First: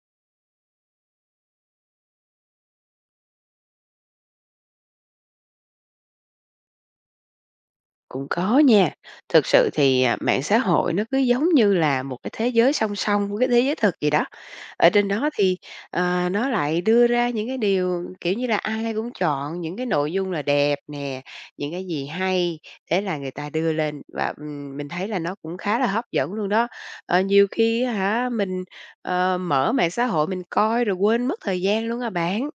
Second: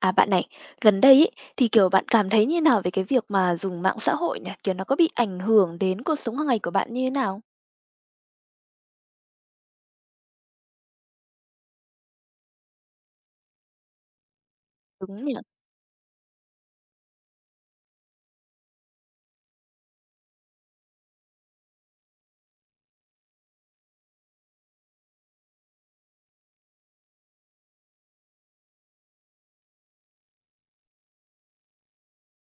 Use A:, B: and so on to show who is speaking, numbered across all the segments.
A: À, bạn này, gần đây ấy, thì, kiểu, bạn cảm thấy như thế nào về cái việc mà dùng mạng xã hội nhỉ, kiểu, nó có bị ảnh hưởng đến cuộc sống hằng ngày của bạn như thế nào?
B: Cũng có nha, thực sự thì, ờ, mạng xã hội nó cứ giống như là một cái thế giới song song với thế giới thực vậy đó. Ở trên
A: Đúng
B: đó
A: nhỉ.
B: thì, ờ, nó lại đưa ra những cái điều, kiểu như là, ai cũng chọn những cái nội dung là đẹp nè, những cái gì hay, thế là người ta đưa lên, và, ừm, mình thấy là nó cũng khá là hấp dẫn luôn đó. Ờ, nhiều khi á hả, mình, ờ, mở mạng xã hội mình coi rồi quên mất thời gian luôn à bạn.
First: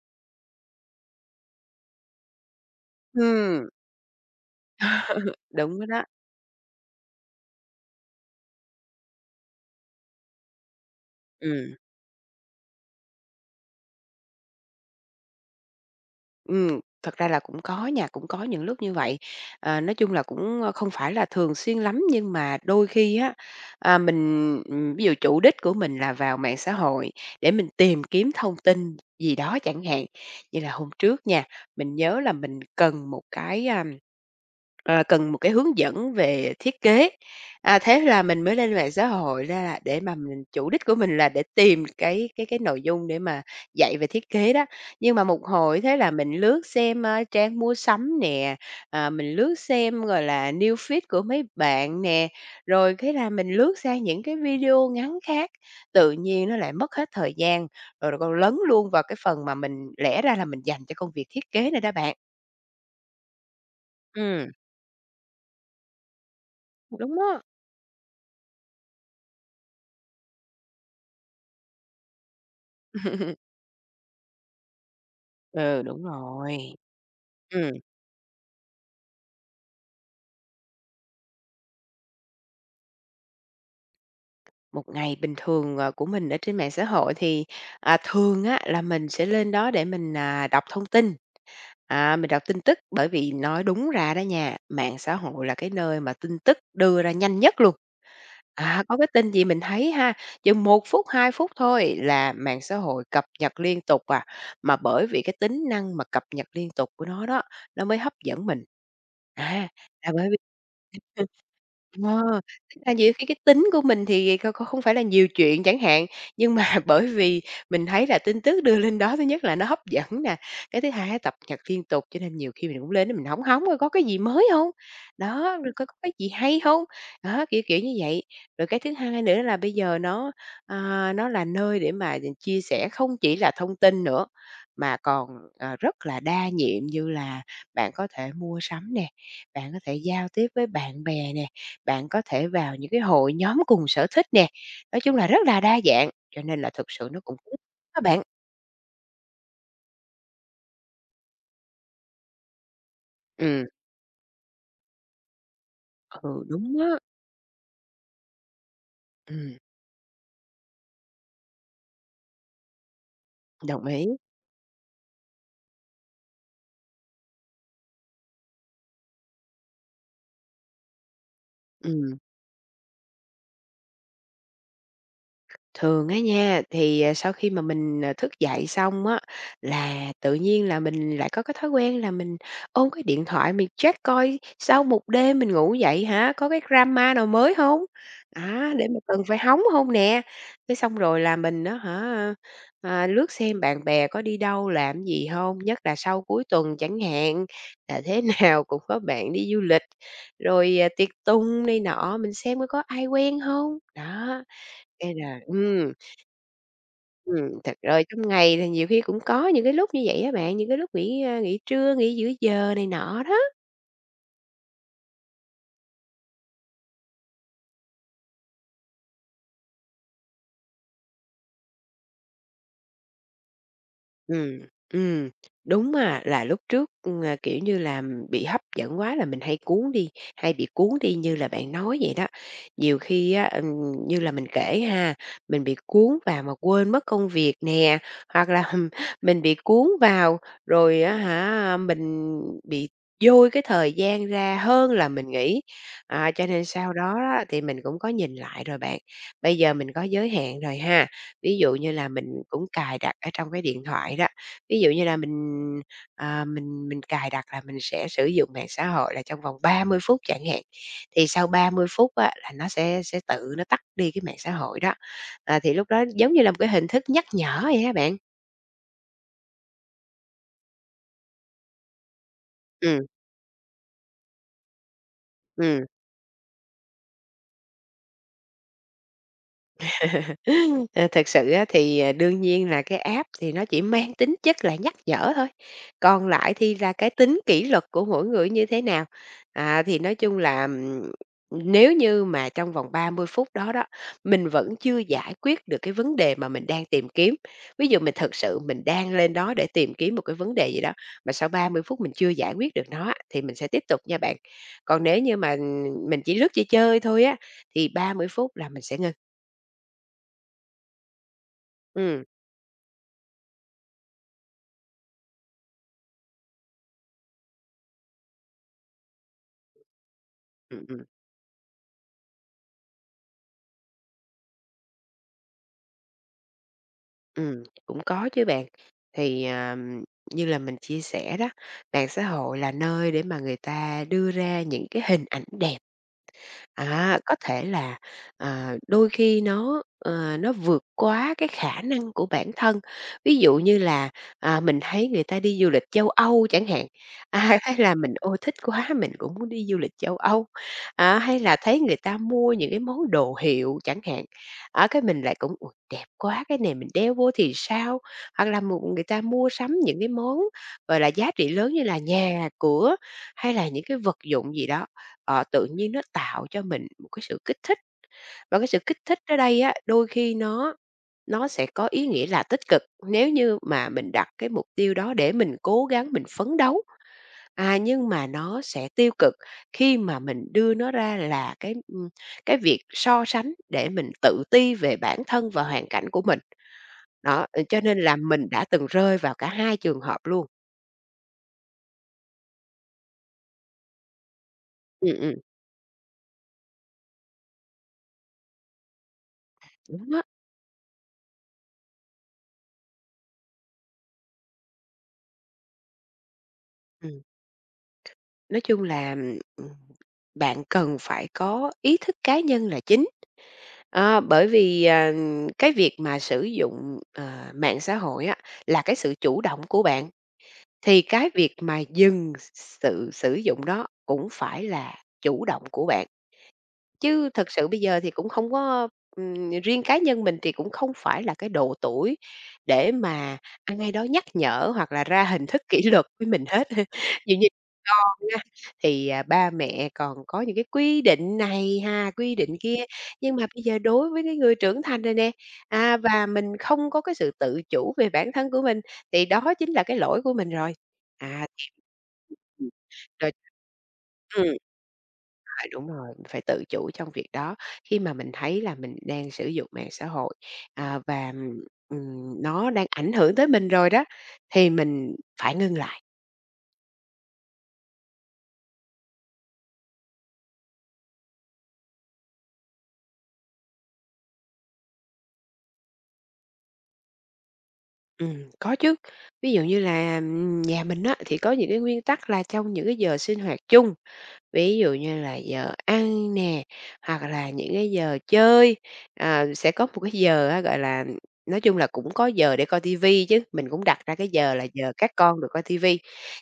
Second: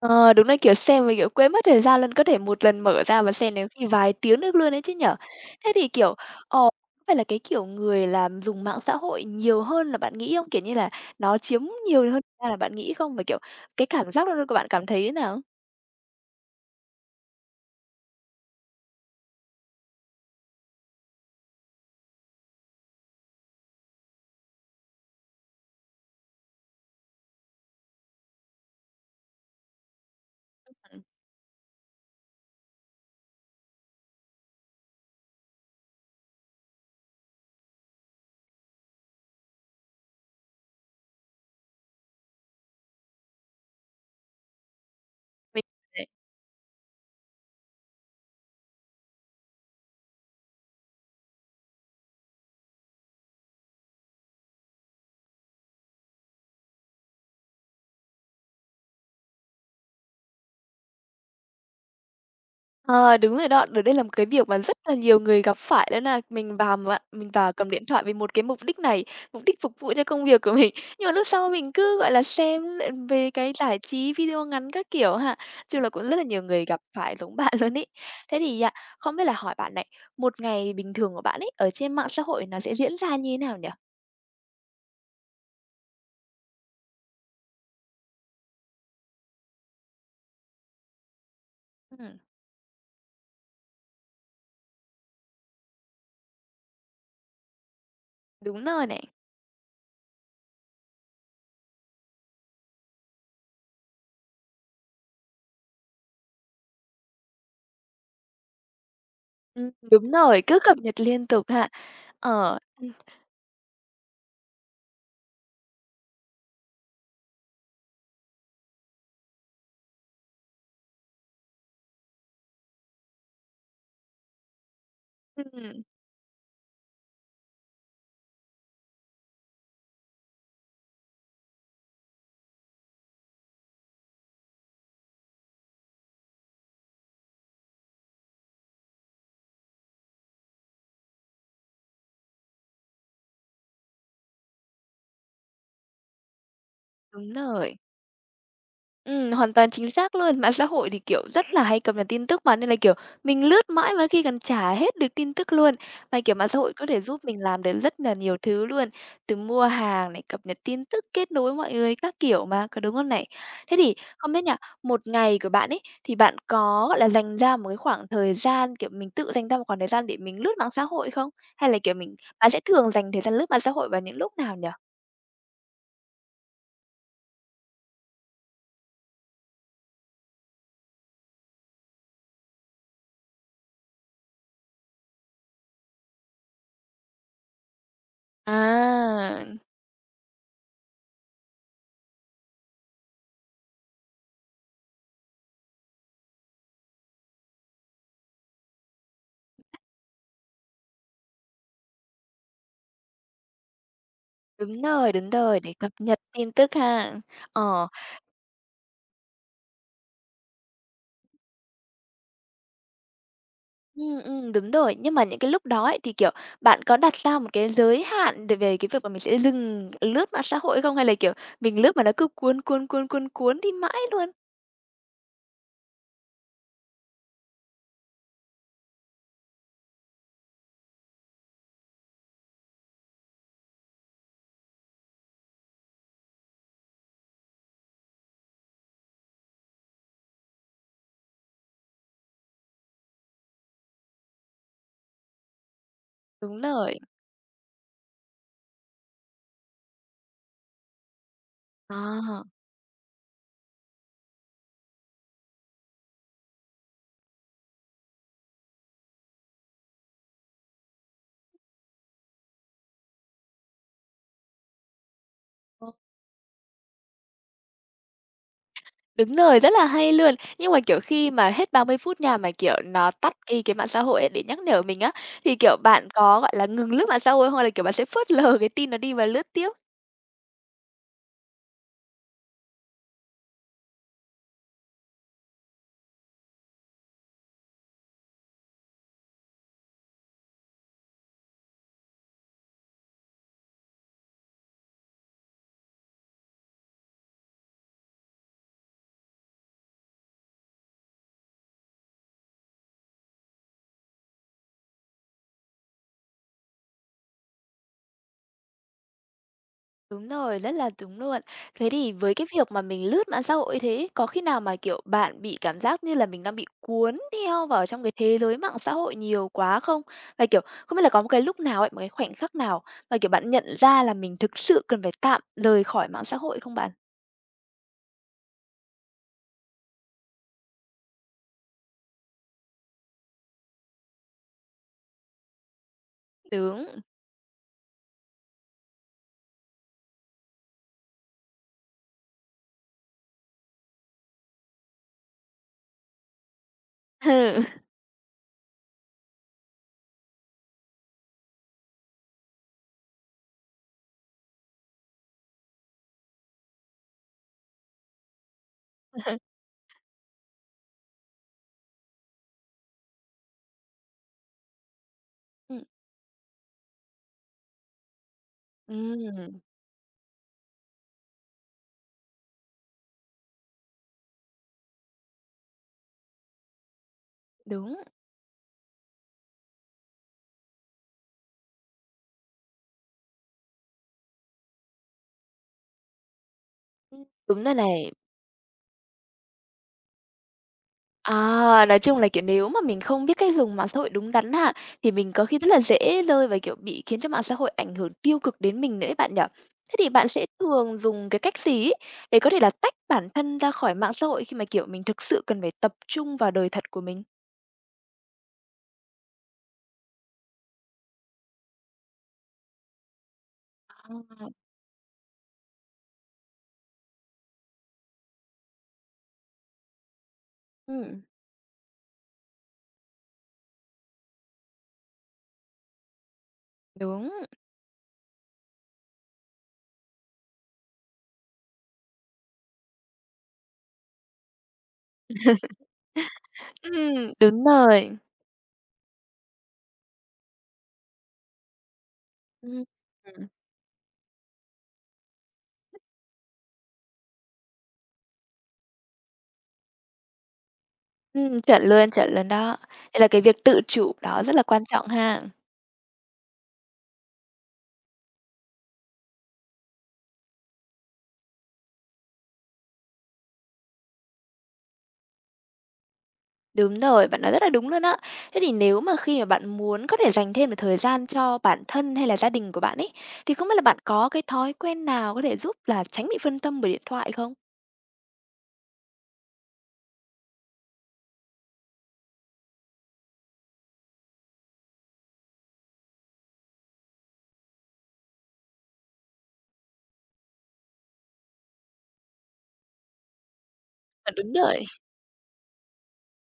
A: Ờ, đúng đấy, kiểu, xem mà, kiểu, quên mất thời gian luôn, có thể một lần mở ra mà xem đến
B: Ừm.
A: khi vài tiếng được luôn ấy chứ nhỉ. Thế
B: Đúng rồi
A: thì,
B: đó.
A: kiểu, ờ có phải là, cái kiểu, người làm dùng mạng xã hội nhiều hơn là bạn nghĩ không? Kiểu như là, nó chiếm
B: Ừm.
A: nhiều hơn ra là bạn nghĩ không? Mà, kiểu, cái cảm giác lúc đó của bạn cảm thấy thế nào?
B: Ừm, thật ra là cũng có nha, cũng có những lúc như vậy. Ờ, nói chung là cũng không phải là thường xuyên lắm, nhưng mà đôi khi á, à, mình, ừm, ví dụ chủ đích của mình là vào mạng xã hội để mình tìm kiếm thông tin gì đó chẳng hạn. Như là
A: Ưm
B: hôm
A: hừm.
B: trước nha, mình nhớ là mình cần một cái, a, ờ, cần một cái hướng dẫn về thiết kế, a, thế là mình mới lên mạng xã hội ra là để mà mình chủ đích của mình là để tìm cái cái cái nội dung để mà dạy về thiết kế đó. Nhưng mà một
A: Mình
B: hồi thế
A: đấy.
B: là mình lướt xem, a, trang mua sắm nè, ờ, mình lướt xem rồi là News Feed của mấy bạn nè, rồi cái là mình lướt sang những cái video ngắn khác, tự nhiên nó lại mất hết thời gian, rồi còn lấn luôn vào cái phần mà mình lẽ ra là mình dành cho công việc thiết kế này đó bạn.
A: Ờ, đúng rồi đó. Đợt đấy là một cái việc
B: Ừm.
A: mà rất là nhiều người gặp phải luôn á. Mình vào
B: Cũng
A: mạng
B: đúng
A: mình
B: đó.
A: vào cầm điện thoại vì một cái mục đích này, mục đích phục vụ cho công việc của mình. Nhưng mà lúc sau mình cứ, gọi là, xem lại về cái giải trí video ngắn các kiểu ha. Chung
B: Ừ,
A: là cũng
B: đúng
A: rất là nhiều người
B: rồi.
A: gặp phải giống bạn
B: Ừm.
A: luôn ấy. Thế thì nha, không biết là hỏi bạn này, một ngày bình thường của bạn ấy, ở trên mạng xã hội nó sẽ diễn ra như thế nào nhỉ?
B: Một ngày bình thường, à, của mình ở trên mạng xã hội thì, à, thường á, là mình sẽ lên đó để mình, à, đọc thông tin, à,
A: Ừm.
B: mình đọc tin tức. Bởi vì nói đúng ra đó nha, mạng xã hội là cái nơi mà tin tức đưa ra nhanh nhất luôn.
A: Đúng
B: À,
A: rồi
B: có
A: này.
B: cái tin gì mình thấy ha, chừng 1 phút, 2 phút thôi là mạng xã hội cập nhật liên tục à. Mà bởi vì cái tính năng mà cập nhật liên tục của nó đó, nó mới hấp dẫn mình. À,
A: Ừm, đúng
B: là bởi vì
A: rồi, cứ cập nhật liên tục ha,
B: ờ,
A: ờ,
B: tức
A: ừm.
B: là nhiều khi cái tính của mình thì kh kh không phải là nhiều chuyện chẳng hạn. Nhưng mà bởi vì mình thấy là tin tức đưa lên đó, thứ nhất là nó hấp dẫn nè, cái thứ hai cập nhật liên tục, cho nên nhiều khi mình cũng lên mình hóng hóng coi có cái gì mới hông? Đó, rồi
A: Ừm.
B: có có cái gì hay hông? Đó, kiểu kiểu như vậy. Rồi cái thứ hai nữa là bây giờ nó, à, nó là nơi để mà, à, chia sẻ không chỉ là thông tin nữa, mà còn, à, rất là đa nhiệm như là bạn có thể mua sắm nè, bạn có thể giao tiếp với bạn bè nè, bạn có thể vào những cái hội nhóm cùng sở thích nè. Nói chung là rất là đa dạng, cho nên là thực sự nó
A: Đúng
B: cũng ích
A: rồi.
B: đó bạn.
A: Ừm, hoàn toàn chính xác luôn. Mạng xã hội thì, kiểu, rất là hay cập nhật tin tức mà, nên là, kiểu, mình
B: Ừm.
A: lướt mãi mà có khi còn chả hết được tin tức luôn. Mà, kiểu,
B: Ừ,
A: mạng xã hội
B: đúng
A: có
B: á.
A: thể giúp mình làm được rất là nhiều thứ luôn, từ
B: Ừm.
A: mua hàng này, cập nhật tin tức, kết nối với mọi người các kiểu mà, có đúng không này? Thế
B: Đồng
A: thì
B: ý.
A: không biết nha, một ngày của bạn ấy, thì bạn có là dành ra một cái khoảng thời gian, kiểu, mình tự dành ra một khoảng thời gian để mình lướt mạng xã hội không? Hay là, kiểu, mình
B: Ừm.
A: bạn sẽ thường dành thời gian lướt mạng xã hội vào những lúc nào nhỉ?
B: Thường á nha, thì, ờ, sau khi mà mình, ờ, thức dậy xong á, là tự nhiên là mình lại có cái thói quen là mình ôm cái điện thoại mình check coi sau một đêm mình ngủ dậy hả, có cái drama nào mới hông á, để mà cần phải
A: À.
B: hóng hông nè. Cái xong rồi là mình á hả, à, lướt xem bạn bè có đi đâu, làm cái gì hông, nhất là sau cuối tuần chẳng hạn. Là thế nào cũng có bạn đi du lịch, rồi, ờ, tiệc tùng này nọ, mình xem coi có ai quen hông. Đó,
A: Đúng rồi,
B: cái
A: đúng
B: là
A: rồi, để cập
B: ừm.
A: nhật tin tức ha.
B: Ừm, thật
A: Ờ.
B: rồi trong ngày thì nhiều khi cũng có những cái lúc như vậy á, bạn, những cái lúc nghỉ nghỉ trưa, nghỉ giữa giờ này nọ đó.
A: Ừm, ừm, đúng rồi. Nhưng mà những cái lúc đó ấy thì, kiểu, bạn có đặt ra một cái giới hạn về về cái việc mà mình sẽ dừng lướt mạng xã hội hay không? Hay là, kiểu, mình lướt mà nó cứ cuốn, cuốn, cuốn, cuốn, cuốn đi mãi luôn?
B: Ừm. Ừm. Đúng mà là lúc trước, ừm, à, kiểu như là, ừm, bị hấp dẫn quá là mình hay cuốn đi, hay bị cuốn đi như là bạn nói vậy đó. Nhiều khi á, ừm, như là mình kể ha, mình bị cuốn vào mà quên mất công việc nè, hoặc là, hừm, mình bị cuốn vào rồi á hả mình bị dôi cái thời gian ra hơn là mình nghĩ. À, cho
A: Đúng
B: nên sau
A: rồi.
B: đó á thì mình cũng có nhìn lại rồi bạn, bây giờ mình có giới hạn rồi ha. Ví dụ như là mình
A: À.
B: cũng cài đặt ở trong cái điện thoại đó, ví dụ như là mình, à, mình mình cài đặt là mình sẽ sử dụng mạng xã hội là trong vòng 30 phút chẳng hạn, thì sau 30 phút á là nó sẽ sẽ tự nó tắt đi cái mạng xã hội đó. À, thì lúc
A: Ồ.
B: đó giống như là một cái hình thức nhắc nhở vậy á bạn.
A: Đúng rồi, rất là hay luôn. Nhưng mà, kiểu, khi mà hết 30 phút nha, mà, kiểu,
B: Ừm.
A: nó tắt ngay cái mạng xã hội ấy để nhắc nhở mình á, thì, kiểu,
B: Ừm.
A: bạn có, gọi là, ngừng lướt mạng xã hội hay không? Hay là, kiểu, bạn sẽ phớt lờ cái tin nó đi và lướt tiếp?
B: Ờ, thực sự á thì, ờ, đương nhiên là cái app thì nó chỉ mang tính chất là nhắc nhở thôi, còn lại thì là cái tính kỷ luật của mỗi người nó như thế nào. À, thì nói chung là, ừm, nếu như mà trong vòng 30 phút đó đó, mình vẫn chưa giải quyết được cái vấn đề mà mình đang tìm kiếm, ví dụ mình thực sự mình đang lên đó để tìm kiếm một cái vấn đề gì đó, mà sau 30 phút mình chưa giải quyết được nó á, thì mình sẽ tiếp tục nha bạn. Còn nếu như mà, ừm, mình chỉ lướt chơi chơi thôi á, thì 30 phút là mình sẽ ngưng.
A: Đúng rồi, rất là đúng luôn. Thế thì
B: Ừm.
A: với cái việc mà mình lướt mạng xã hội như thế ấy, có khi nào mà, kiểu, bạn bị cảm giác như là mình đang bị cuốn theo vào trong cái thế giới mạng xã hội nhiều quá không? Và, kiểu,
B: Ừm,
A: không biết
B: ừm.
A: là có một cái lúc nào ấy, một cái khoảnh khắc nào mà, kiểu, bạn nhận ra là mình thực sự cần phải tạm lời khỏi mạng xã hội hay không bạn?
B: Ừm, cũng có chứ bạn, thì, ờ, như là mình chia sẻ đó, mạng xã hội là nơi để mà người ta đưa ra những cái hình ảnh đẹp.
A: Tưởng
B: À, có thể là, ờ, đôi khi nó, ơ, nó vượt quá cái khả năng của bản thân, ví dụ như là, ờ, mình thấy người ta đi du lịch châu Âu chẳng hạn, à, hay là mình "Ôi! Thích quá, mình cũng muốn đi du lịch châu Âu." À, hay là thấy người ta mua những cái món đồ hiệu chẳng hạn, á, cái mình lại cũng "Ôi, đẹp quá! Cái này mình đeo vô thì sao?", hoặc là m người ta mua sắm những cái món, gọi là, giá trị lớn như là nhà cửa hay là những cái vật dụng gì đó, ờ, tự
A: Ừm.
B: nhiên nó tạo cho mình một cái sự kích thích. Và cái sự kích thích ở
A: Ừm.
B: đây á, đôi khi nó nó sẽ có ý nghĩa là tích cực, nếu như mà mình đặt cái mục tiêu đó để mình cố gắng, mình phấn đấu, à,
A: Đúng.
B: nhưng mà nó sẽ tiêu cực khi mà mình đưa nó ra là cái, ưm, cái việc so sánh để mình tự ti về bản thân và hoàn cảnh của mình.
A: Ừm,
B: Đó, ưm,
A: đúng rồi
B: cho nên
A: này.
B: là mình đã từng rơi vào cả hai trường hợp luôn.
A: À, nói chung là, kiểu, nếu mà mình không biết cách dùng mạng xã hội đúng đắn ha, thì
B: Ừm,
A: mình
B: ừm.
A: có khi rất là dễ rơi và, kiểu, bị khiến cho mạng xã hội ảnh hưởng tiêu cực đến mình nữa ấy bạn nhỉ? Thế thì
B: Đúng đó.
A: bạn sẽ thường dùng cái cách gì ấy để có thể là tách bản thân ra khỏi mạng xã hội, khi mà, kiểu, mình thực sự cần phải tập trung vào đời thật của
B: Ừm,
A: mình?
B: nói chung là, ưm, ừm, bạn cần phải có ý thức cá nhân là chính. Đó, bởi
A: Ờ.
B: vì, ờ, cái việc mà sử dụng, ờ, mạng xã hội á, là cái sự chủ động của bạn, thì
A: Ừm.
B: cái việc mà dừng s sự sử dụng đó cũng phải là chủ động của bạn. Chứ
A: Đúng.
B: thật sự bây giờ thì cũng không có ừm, riêng cá nhân mình thì cũng không phải là cái độ tuổi để mà ai đó nhắc nhở hoặc là ra hình thức kỷ luật với mình hết.
A: Ừm,
B: Ví dụ như
A: đúng rồi.
B: con á, thì ba mẹ còn có những cái quy định này ha, quy định kia,
A: Ưm,
B: nhưng
A: ừm.
B: mà bây giờ đối với cái người trưởng thành rồi nè, à, và mình không có cái sự tự chủ về bản thân của mình, thì đó chính là cái lỗi của mình rồi. À,
A: Ừm, chuẩn luôn, chuẩn luôn
B: [unintelligible]
A: đó, nên là
B: rồi
A: cái việc tự chủ
B: [unintelligible]
A: đó
B: ừm.
A: rất là quan trọng ha.
B: À, đúng rồi, mình phải tự chủ trong việc đó, khi mà mình thấy là mình đang sử dụng mạng xã hội, à, và, ừm, nó đang ảnh hưởng tới mình rồi đó, thì mình phải ngưng lại.
A: Đúng rồi, bạn nói rất là đúng luôn á. Thế thì nếu mà khi mà bạn muốn có thể dành thêm một thời gian cho bản thân hay là gia đình của bạn ấy, thì không biết là bạn có cái thói quen nào có thể giúp là tránh bị phân tâm bởi điện thoại không?
B: Ừm, có chứ. Ví dụ như là, ừm, nhà mình á, thì có những cái nguyên tắc là trong những cái giờ sinh hoạt chung, ví dụ như là giờ ăn nè, hoặc là những cái giờ chơi, ờ, sẽ có một cái giờ á, gọi là, nói chung là cũng có giờ để coi TV chứ. Mình cũng đặt ra cái
A: À, đúng
B: giờ là
A: rồi.
B: giờ các con được coi TV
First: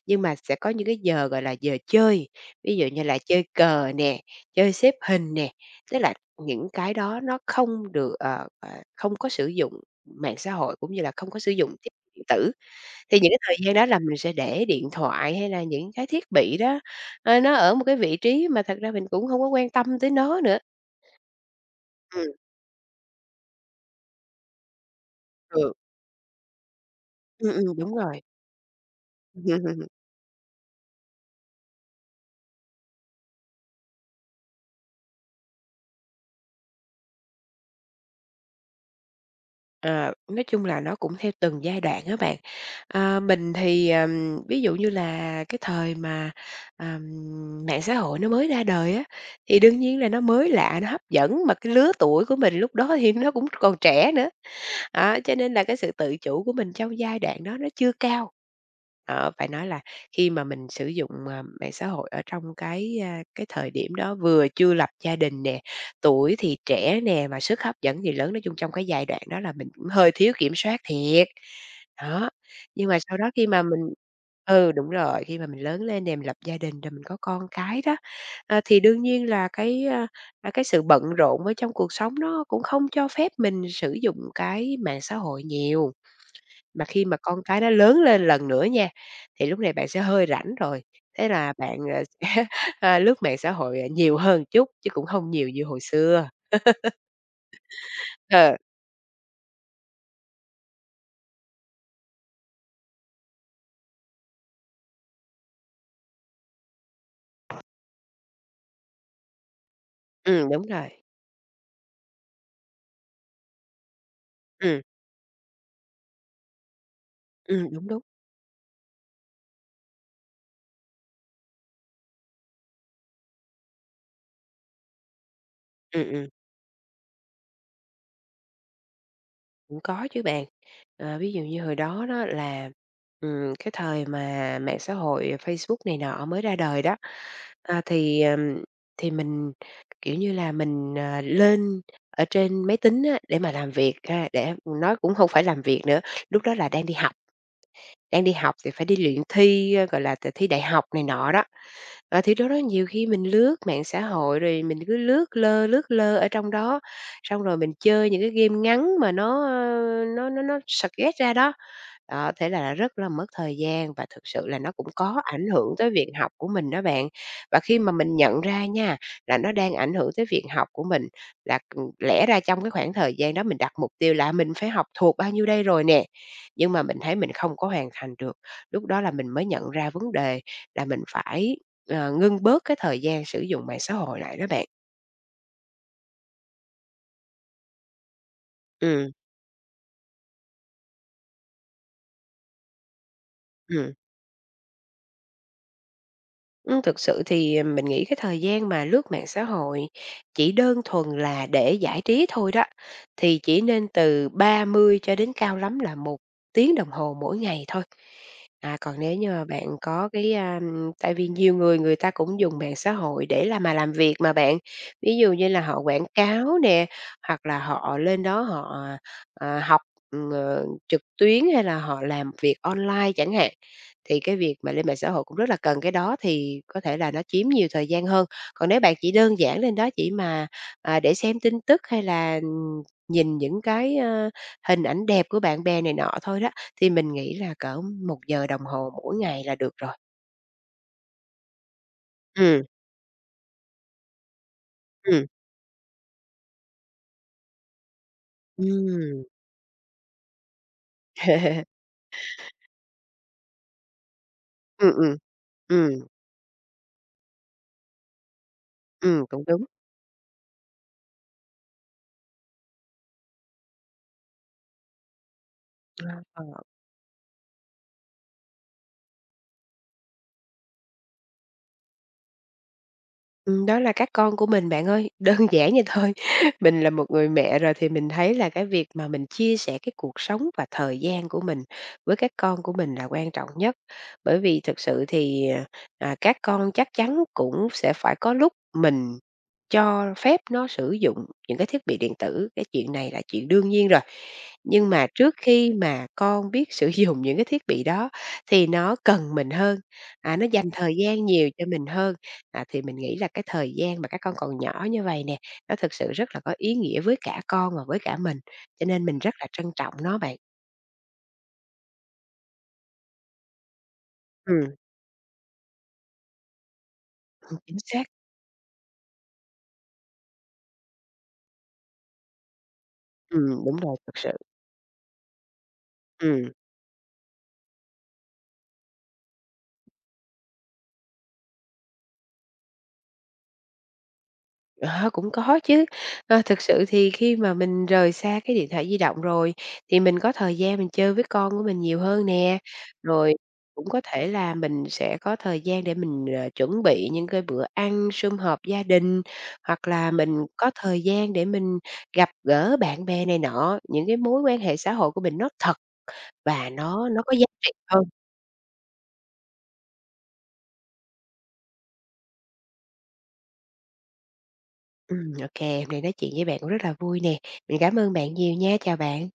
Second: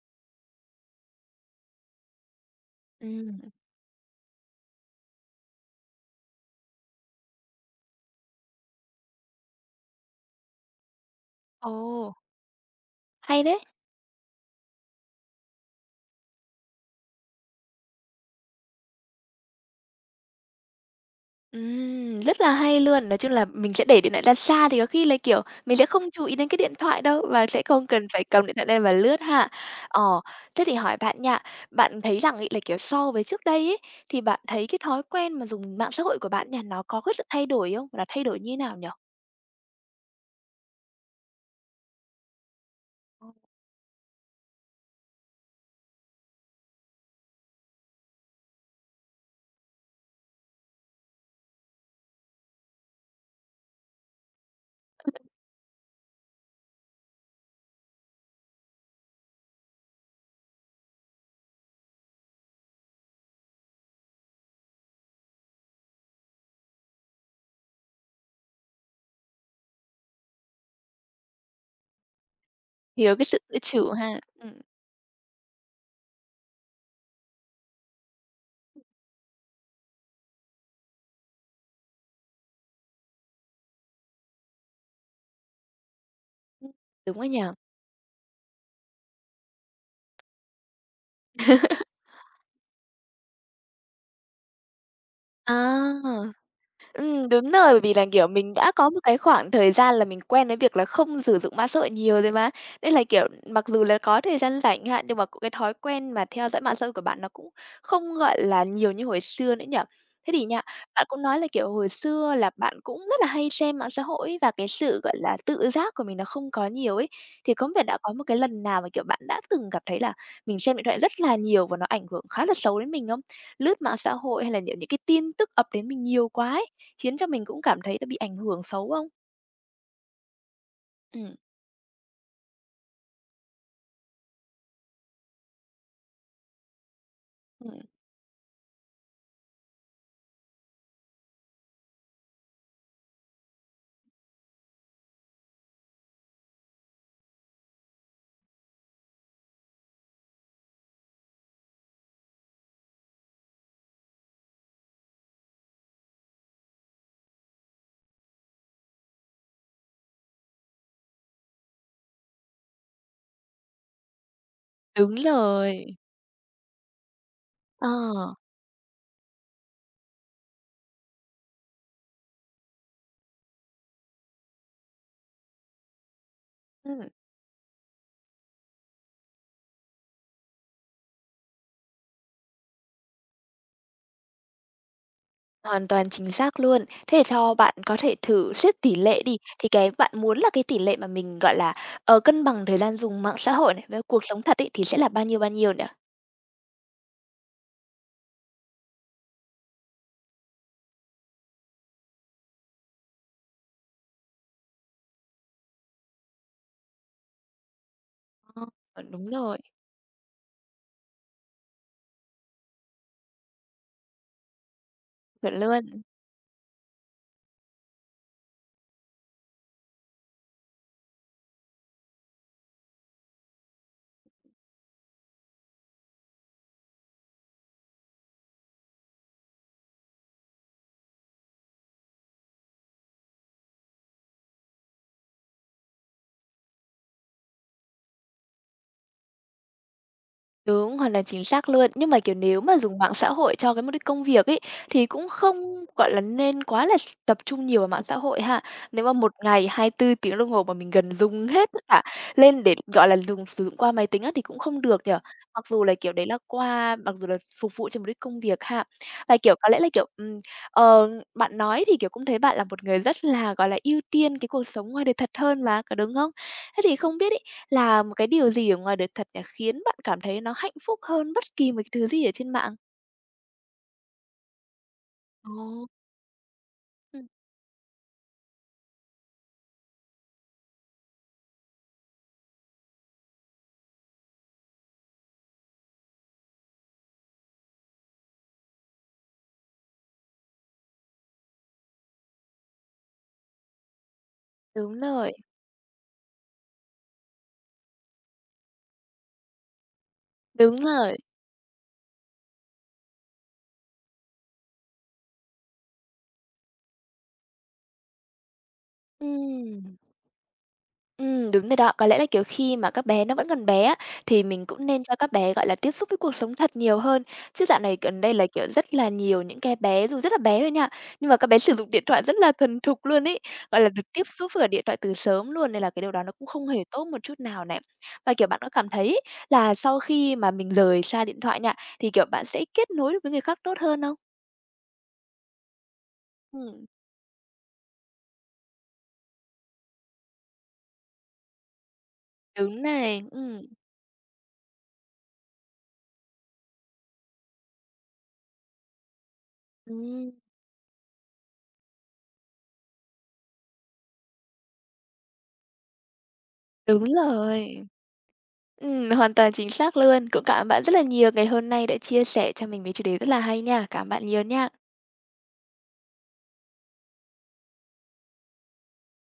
B: nhưng mà sẽ có những cái giờ gọi là giờ chơi, ví dụ như là
A: Ừm.
B: chơi cờ nè, chơi xếp hình nè, tức là những cái đó nó không được ờ, ờ, không có sử dụng mạng xã hội cũng như là không có sử dụng thiết bị
A: Ồ!
B: điện tử. Thì những cái
A: Hay thế!
B: thời gian đó là mình sẽ để điện thoại hay là những cái thiết bị đó, ờ, nó ở một cái vị trí mà thật ra mình cũng hông có quan tâm tới nó nữa.
A: Ừm,
B: Ừm.
A: rất là hay luôn. Nói chung là mình sẽ để điện thoại ra xa thì có khi là, kiểu,
B: Ừ.
A: mình sẽ không chú ý đến cái điện thoại đâu và
B: Ừm,
A: sẽ
B: ừm,
A: không
B: đúng
A: cần
B: rồi.
A: phải cầm điện thoại lên mà lướt ha. Ờ, thế thì hỏi bạn nha, bạn thấy rằng ấy, là, kiểu, so với trước đây ấy, thì bạn thấy cái thói quen mà dùng mạng xã hội của bạn nha, nó có cái sự thay đổi không? Gọi là thay đổi như thế nào nhỉ?
B: Ờ, nói chung là nó cũng theo từng giai đoạn á bạn. Ờ, mình thì, ờm, ví dụ như là cái thời mà, ờm, mạng xã hội nó mới ra đời á thì đương nhiên là nó mới lạ, nó hấp dẫn mà cái lứa tuổi của mình lúc đó thì nó cũng còn trẻ nữa. Đó,
A: [unintelligible]
B: cho nên là cái sự tự chủ của mình trong giai đoạn đó nó chưa cao. Ờ, phải nói là khi mà mình sử dụng, ờ, mạng xã hội ở trong cái, ơ, cái thời điểm đó vừa chưa lập gia đình nè, tuổi thì trẻ nè, mà sức hấp dẫn thì lớn, nói chung trong cái giai đoạn đó là mình cũng hơi thiếu kiểm soát thiệt. Đó, nhưng mà
A: Thiếu
B: sau
A: cái
B: đó
A: sự
B: khi
A: tự
B: mà mình
A: chủ ha, ừm.
B: ừ, đúng rồi, khi mà mình lớn lên nè mình lập gia đình rồi mình có con cái đó, ờ, thì đương nhiên là cái, ờ, cái sự bận rộn ở trong cuộc sống nó cũng không cho phép mình sử dụng cái mạng xã hội nhiều. Mà khi mà
A: .Đúng á nhỉ?
B: con cái nó lớn lên lần nữa nha, thì lúc này bạn sẽ hơi rảnh rồi, thế là bạn, ờ, ơ, lướt mạng xã hội nhiều hơn m chút chứ cũng không nhiều
A: À!
B: như hồi xưa.
A: Ừm, đúng rồi, bởi vì là, kiểu, mình
B: Ờ.
A: đã có một cái khoảng thời gian là mình quen với việc là không sử dụng mạng xã hội nhiều rồi mà, nên là, kiểu, mặc dù là có thời gian rảnh ch hạn, nhưng mà c cái thói quen mà theo dõi mạng xã hội của bạn nó cũng không, gọi là, nhiều như hồi xưa nữa nhỉ? Thế thì
B: Ừm,
A: nha,
B: đúng rồi.
A: bạn cũng nói là, kiểu, hồi xưa là bạn cũng rất là hay xem mạng xã hội ấy và cái
B: Ừm.
A: sự, gọi là, tự giác của mình nó không có nhiều ấy, thì
B: Ừm,
A: cũng thể
B: đúng,
A: đã
B: đúng.
A: có một cái lần nào mà, kiểu, bạn đã từng cảm thấy là mình xem điện thoại rất là nhiều và nó ảnh hưởng khá là xấu đến mình không? Lướt mạng xã hội hay là nhận những cái tin tức ập đến mình
B: Ừm,
A: nhiều
B: ừm.
A: quá ấy, khiến cho mình cũng cảm thấy là bị ảnh hưởng xấu không?
B: Cũng có chứ bạn. Ờ, ví
A: Ừm.
B: dụ như hồi đó đó là, ừm, cái thời mà mạng xã hội Facebook này nọ mới ra đời đó,
A: Ừm.
B: ờ, thì, ừm, thì mình, kiểu như mình, ờ, lên ở trên máy tính á, để mà làm việc ha. Để nói cũng không phải làm việc nữa, lúc đó là đang đi học. Đang đi học thì phải đi luyện thi, gọi là, thi đại học này nọ đó. Ờ, thì đó đó nhiều khi mình lướt mạng xã hội rồi mình cứ lướt lơ lướt lơ ở trong đó, xong rồi mình chơi những cái game ngắn mà nó, ờ, nó nó nó suggest ra đó. Đó, thế là rất là mất thời gian và thực sự là nó cũng
A: Đúng
B: có ảnh hưởng tới
A: rồi.
B: việc học của mình đó bạn. Và khi mà mình
A: Ờ.
B: nhận ra nha, là nó đang ảnh hưởng tới việc học của mình, là, ừm, lẽ ra trong cái khoảng thời gian đó mình đặt mục tiêu là mình phải học thuộc bao nhiêu đây rồi nè nhưng mà mình
A: Ừm.
B: thấy mình không có hoàn thành được. Lúc đó là mình mới nhận ra vấn đề là mình phải, ờ, ngưng bớt cái thời gian sử dụng mạng xã hội lại đó bạn.
A: Hoàn toàn chính xác luôn. Thế cho bạn có thể thử xét tỉ
B: Ừm.
A: lệ đi, thì cái bạn muốn là cái tỉ lệ mà mình gọi là, ờ, cân bằng thời gian dùng mạng xã hội này,
B: Ừm.
A: với cuộc sống thật ấy, thì sẽ là bao nhiêu, bao nhiêu nhỉ?
B: Ừm, thực sự thì, ờm, mình nghĩ cái thời gian mà lướt mạng xã hội chỉ đơn thuần là để giải trí thôi đó, thì chỉ nên từ 30 cho đến cao lắm là 1 tiếng đồng hồ mỗi ngày thôi.
A: Ờ,
B: À, còn
A: bạn
B: nếu
A: đúng
B: như mà
A: rồi.
B: bạn có cái, a, ừm, tại vì nhiều người người ta cũng dùng mạng xã hội để làm mà làm việc mà bạn, ví dụ như
A: Chuẩn
B: là họ
A: luôn!
B: quảng cáo nè, hoặc là họ lên đó họ, ờ, học, ờ, trực tuyến hay là họ làm việc online chẳng hạn, thì cái việc mà lên mạng xã hội cũng rất là cần, cái đó thì có thể là nó chiếm nhiều thời gian hơn. Còn nếu bạn chỉ đơn giản lên đó chỉ mà, à, để xem tin tức hay là nhìn những cái, ơ, hình ảnh đẹp của bạn bè này nọ thôi đó, thì mình nghĩ là cỡ 1 giờ đồng hồ mỗi ngày là được rồi.
A: Đúng, hoặc là chính xác luôn. Nhưng mà, kiểu, nếu
B: Ừm.
A: mà dùng mạng xã hội cho cái mục đích công việc ấy, thì
B: Ừm.
A: cũng không, gọi là, nên quá là s tập trung nhiều vào mạng xã hội ha? Nếu mà
B: Ừm.
A: một ngày 24 tiếng đồng hồ mà mình gần dùng hết tất cả lên để, gọi là, dùng sử dụng qua máy tính á thì cũng không
B: Ừm,
A: được nhỉ?
B: ừm,
A: Mặc dù là,
B: ừm.
A: kiểu, đấy là qua mặc dù là phục vụ cho mục đích công việc ha?
B: Ừm,
A: Và,
B: cũng
A: kiểu,
B: đúng.
A: có lẽ là, kiểu, ừm, ờ, bạn nói thì, kiểu, cũng thấy bạn là một người rất là, gọi là, ưu tiên cái cuộc sống ngoài đời thật hơn mà, có đúng
B: [unintelligible]
A: không?
B: À.
A: Thế thì không biết ấy, là một cái điều gì ở ngoài đời thật nhỉ, khiến bạn cảm thấy nó hạnh phúc hơn bất kỳ một thứ gì ở trên mạng?
B: Ừm, đó là các con của mình bạn ơi, đơn giản vậy
A: Ồ!
B: thôi. Mình là một người
A: Ừm.
B: mẹ rồi thì mình thấy là cái việc mà mình chia sẻ cái cuộc sống và thời gian của mình với các con của mình là quan trọng nhất. Bởi vì thực sự thì, à, các con chắc chắn cũng sẽ phải có lúc mình cho phép nó sử dụng những cái thiết bị điện tử, cái chuyện này là chuyện đương nhiên rồi, nhưng
A: Đúng
B: mà
A: rồi.
B: trước khi mà con biết sử dụng những cái thiết bị đó thì nó cần mình hơn, à, nó dành
A: Đúng
B: thời
A: rồi!
B: gian nhiều cho mình hơn. À, thì mình nghĩ là cái thời gian mà các con còn nhỏ như vậy nè, nó thực sự rất là có ý nghĩa với cả con và với cả mình, cho nên mình rất là trân trọng
A: Ừm.
B: nó bạn.
A: Ừm, đúng rồi đó. Có lẽ là, kiểu, khi mà các bé nó vẫn còn bé á, thì mình
B: Ừm.
A: cũng nên cho các bé, gọi là, tiếp xúc với cuộc sống thật nhiều hơn.
B: Ừm,
A: Chứ
B: chính
A: dạo này
B: xác.
A: gần đây là, kiểu, rất là nhiều những cái bé dù rất là bé thôi nha, nhưng mà các bé sử dụng điện thoại rất là thuần thục luôn ấy,
B: Ừm, đúng
A: gọi là,
B: rồi,
A: được
B: thực
A: tiếp
B: sự.
A: xúc với cả điện thoại từ sớm luôn, nên là cái điều đó nó cũng
B: Ừm.
A: không hề tốt một chút nào này. Và, kiểu, bạn có cảm thấy ấy, là sau khi mà mình rời xa điện thoại nha, thì, kiểu, bạn sẽ kết nối được với người khác tốt hơn không?
B: Ờ, cũng có chứ! Ơ, thực sự
A: Ừm.
B: thì khi mà mình rời xa cái điện thoại di động rồi thì mình có thời gian mình chơi với con của mình nhiều hơn nè,
A: Đúng này,
B: rồi
A: ừm.
B: cũng có thể là mình sẽ có thời gian để mình, ờ, chuẩn bị những cái bữa ăn sum họp gia đình, hoặc là
A: Ừm.
B: mình có thời gian để mình gặp gỡ bạn bè này nọ, những cái mối quan hệ xã hội của mình nó thật và
A: Đúng
B: nó nó có giá trị
A: rồi!
B: hơn.
A: Ừm, hoàn toàn chính xác luôn. Cũng cảm ơn bạn rất là nhiều ngày hôm nay đã chia sẻ cho mình với chủ đề rất là hay nha. Cảm ơn bạn nhiều nha!
B: Ừm, ô kê, hôm nay nói chuyện với bạn cũng rất là vui nè, mình cảm ơn bạn nhiều nha, chào bạn!